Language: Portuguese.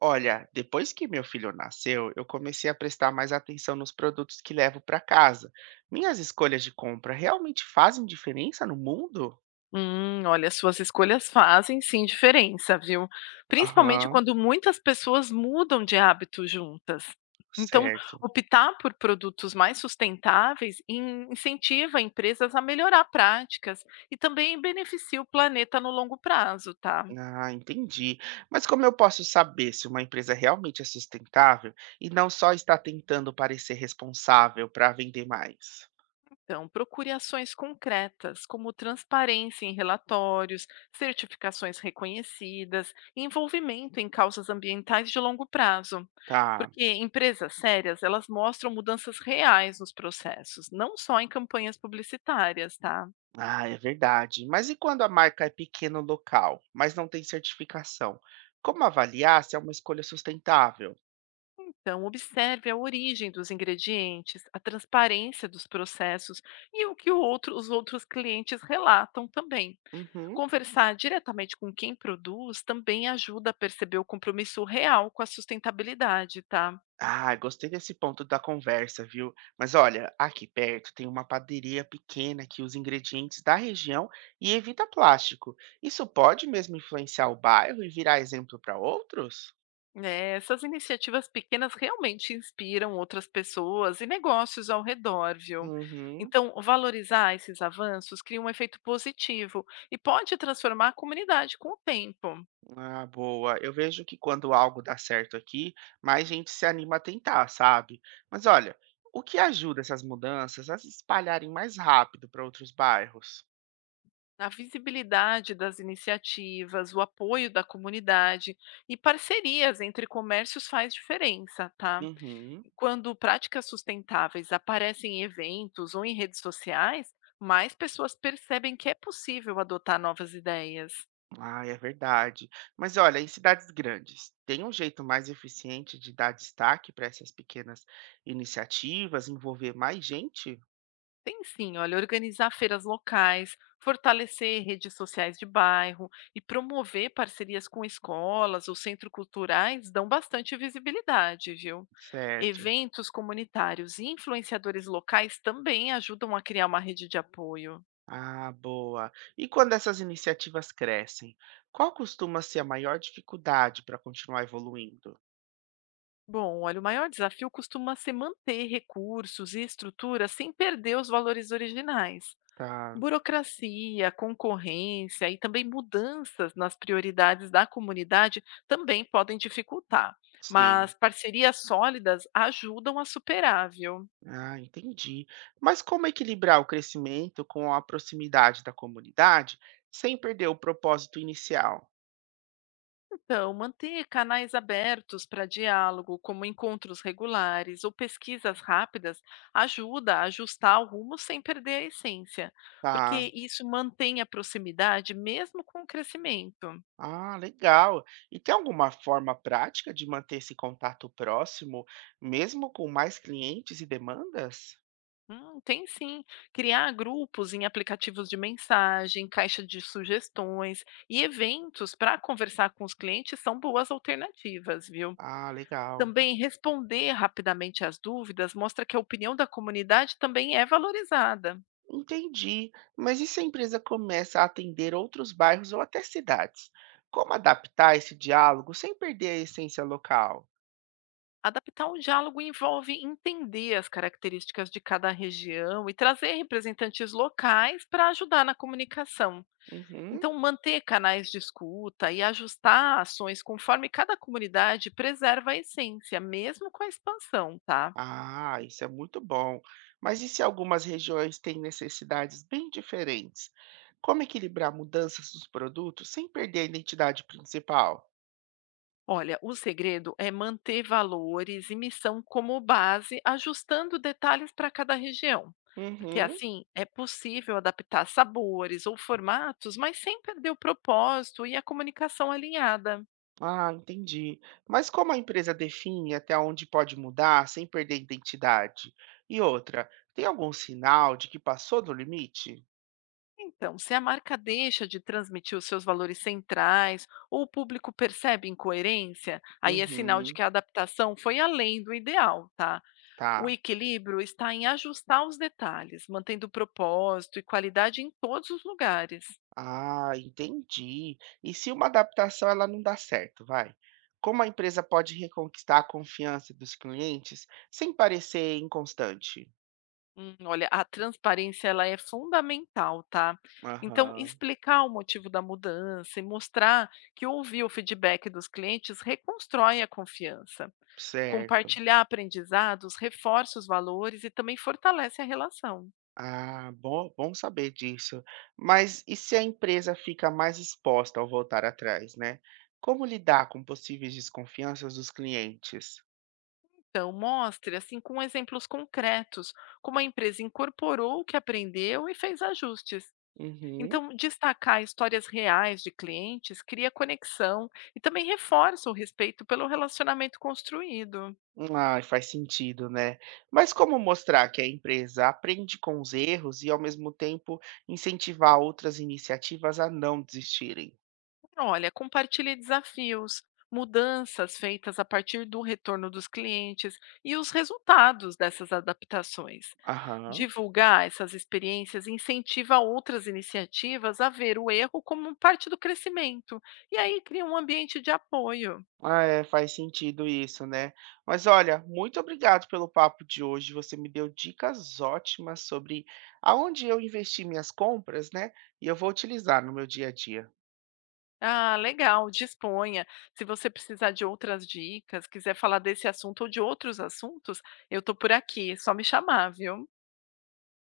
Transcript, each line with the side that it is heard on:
right: Olha, depois que meu filho nasceu, eu comecei a prestar mais atenção nos produtos que levo para casa. Minhas escolhas de compra realmente fazem diferença no mundo?
left: Olha, suas escolhas fazem sim diferença, viu? Principalmente
right: Aham,
left: quando muitas pessoas mudam de hábito juntas. Então,
right: certo.
left: optar por produtos mais sustentáveis incentiva empresas a melhorar práticas e também beneficia o planeta no longo prazo, tá?
right: Ah, entendi. Mas como eu posso saber se uma empresa realmente é sustentável e não só está tentando parecer responsável para vender mais?
left: Então, procure ações concretas, como transparência em relatórios, certificações reconhecidas, e envolvimento em causas ambientais de longo prazo.
right: Tá.
left: Porque empresas sérias, elas mostram mudanças reais nos processos, não só em campanhas publicitárias, tá?
right: Ah, é verdade. Mas e quando a marca é pequeno local, mas não tem certificação? Como avaliar se é uma escolha sustentável?
left: Então, observe a origem dos ingredientes, a transparência dos processos e o que os outros clientes relatam também.
right: Uhum.
left: Conversar diretamente com quem produz também ajuda a perceber o compromisso real com a sustentabilidade, tá?
right: Ah, gostei desse ponto da conversa, viu? Mas olha, aqui perto tem uma padaria pequena que usa ingredientes da região e evita plástico. Isso pode mesmo influenciar o bairro e virar exemplo para outros?
left: Né, essas iniciativas pequenas realmente inspiram outras pessoas e negócios ao redor, viu?
right: Uhum.
left: Então, valorizar esses avanços cria um efeito positivo e pode transformar a comunidade com o tempo.
right: Ah, boa. Eu vejo que quando algo dá certo aqui, mais gente se anima a tentar, sabe? Mas olha, o que ajuda essas mudanças a se espalharem mais rápido para outros bairros?
left: A visibilidade das iniciativas, o apoio da comunidade e parcerias entre comércios faz diferença, tá?
right: Uhum.
left: Quando práticas sustentáveis aparecem em eventos ou em redes sociais, mais pessoas percebem que é possível adotar novas ideias.
right: Ah, é verdade. Mas olha, em cidades grandes, tem um jeito mais eficiente de dar destaque para essas pequenas iniciativas, envolver mais gente?
left: Tem sim, olha, organizar feiras locais, fortalecer redes sociais de bairro e promover parcerias com escolas ou centros culturais dão bastante visibilidade, viu?
right: Certo.
left: Eventos comunitários e influenciadores locais também ajudam a criar uma rede de apoio.
right: Ah, boa. E quando essas iniciativas crescem, qual costuma ser a maior dificuldade para continuar evoluindo?
left: Bom, olha, o maior desafio costuma ser manter recursos e estrutura sem perder os valores originais.
right: Tá,
left: Burocracia, concorrência e também mudanças nas prioridades da comunidade também podem dificultar,
right: sim.
left: mas parcerias sólidas ajudam a superar, viu?
right: Ah, entendi. Mas como equilibrar o crescimento com a proximidade da comunidade sem perder o propósito inicial?
left: Então, manter canais abertos para diálogo, como encontros regulares ou pesquisas rápidas, ajuda a ajustar o rumo sem perder a essência,
right: Tá.
left: porque isso mantém a proximidade mesmo com o crescimento.
right: Ah, legal. E tem alguma forma prática de manter esse contato próximo, mesmo com mais clientes e demandas?
left: Tem sim. Criar grupos em aplicativos de mensagem, caixa de sugestões e eventos para conversar com os clientes são boas alternativas, viu?
right: Ah, legal.
left: Também responder rapidamente às dúvidas mostra que a opinião da comunidade também é valorizada.
right: Entendi. Mas e se a empresa começa a atender outros bairros ou até cidades? Como adaptar esse diálogo sem perder a essência local?
left: Adaptar o diálogo envolve entender as características de cada região e trazer representantes locais para ajudar na comunicação.
right: Uhum.
left: Então, manter canais de escuta e ajustar ações conforme cada comunidade preserva a essência, mesmo com a expansão, tá?
right: Ah, isso é muito bom. Mas e se algumas regiões têm necessidades bem diferentes? Como equilibrar mudanças dos produtos sem perder a identidade principal?
left: Olha, o segredo é manter valores e missão como base, ajustando detalhes para cada região. Porque
right: Uhum.
left: assim é possível adaptar sabores ou formatos, mas sem perder o propósito e a comunicação alinhada.
right: Ah, entendi. Mas como a empresa define até onde pode mudar sem perder a identidade? E outra, tem algum sinal de que passou do limite?
left: Então, se a marca deixa de transmitir os seus valores centrais ou o público percebe incoerência, aí é sinal de
right: Uhum,
left: que a adaptação foi além do ideal, tá? O
right: tá.
left: equilíbrio está em ajustar os detalhes, mantendo propósito e qualidade em todos os lugares.
right: Ah, entendi. E se uma adaptação ela não dá certo, vai? Como a empresa pode reconquistar a confiança dos clientes sem parecer inconstante?
left: Olha, a transparência ela é fundamental, tá? Então,
right: Aham,
left: explicar o motivo da mudança e mostrar que ouvir o feedback dos clientes reconstrói a confiança.
right: certo.
left: Compartilhar aprendizados reforça os valores e também fortalece a relação.
right: Ah, bom saber disso. Mas e se a empresa fica mais exposta ao voltar atrás, né? Como lidar com possíveis desconfianças dos clientes?
left: Então, mostre assim com exemplos concretos como a empresa incorporou o que aprendeu e fez ajustes.
right: Uhum.
left: Então, destacar histórias reais de clientes cria conexão e também reforça o respeito pelo relacionamento construído.
right: Ah, faz sentido, né? Mas como mostrar que a empresa aprende com os erros e, ao mesmo tempo, incentivar outras iniciativas a não desistirem?
left: Olha, compartilhe desafios, mudanças feitas a partir do retorno dos clientes e os resultados dessas adaptações.
right: Aham.
left: Divulgar essas experiências incentiva outras iniciativas a ver o erro como parte do crescimento e aí cria um ambiente de apoio.
right: Ah, é, faz sentido isso, né? Mas olha, muito obrigado pelo papo de hoje. Você me deu dicas ótimas sobre aonde eu investi minhas compras, né? E eu vou utilizar no meu dia a dia.
left: Ah, legal, disponha. Se você precisar de outras dicas, quiser falar desse assunto ou de outros assuntos, eu estou por aqui, é só me chamar, viu?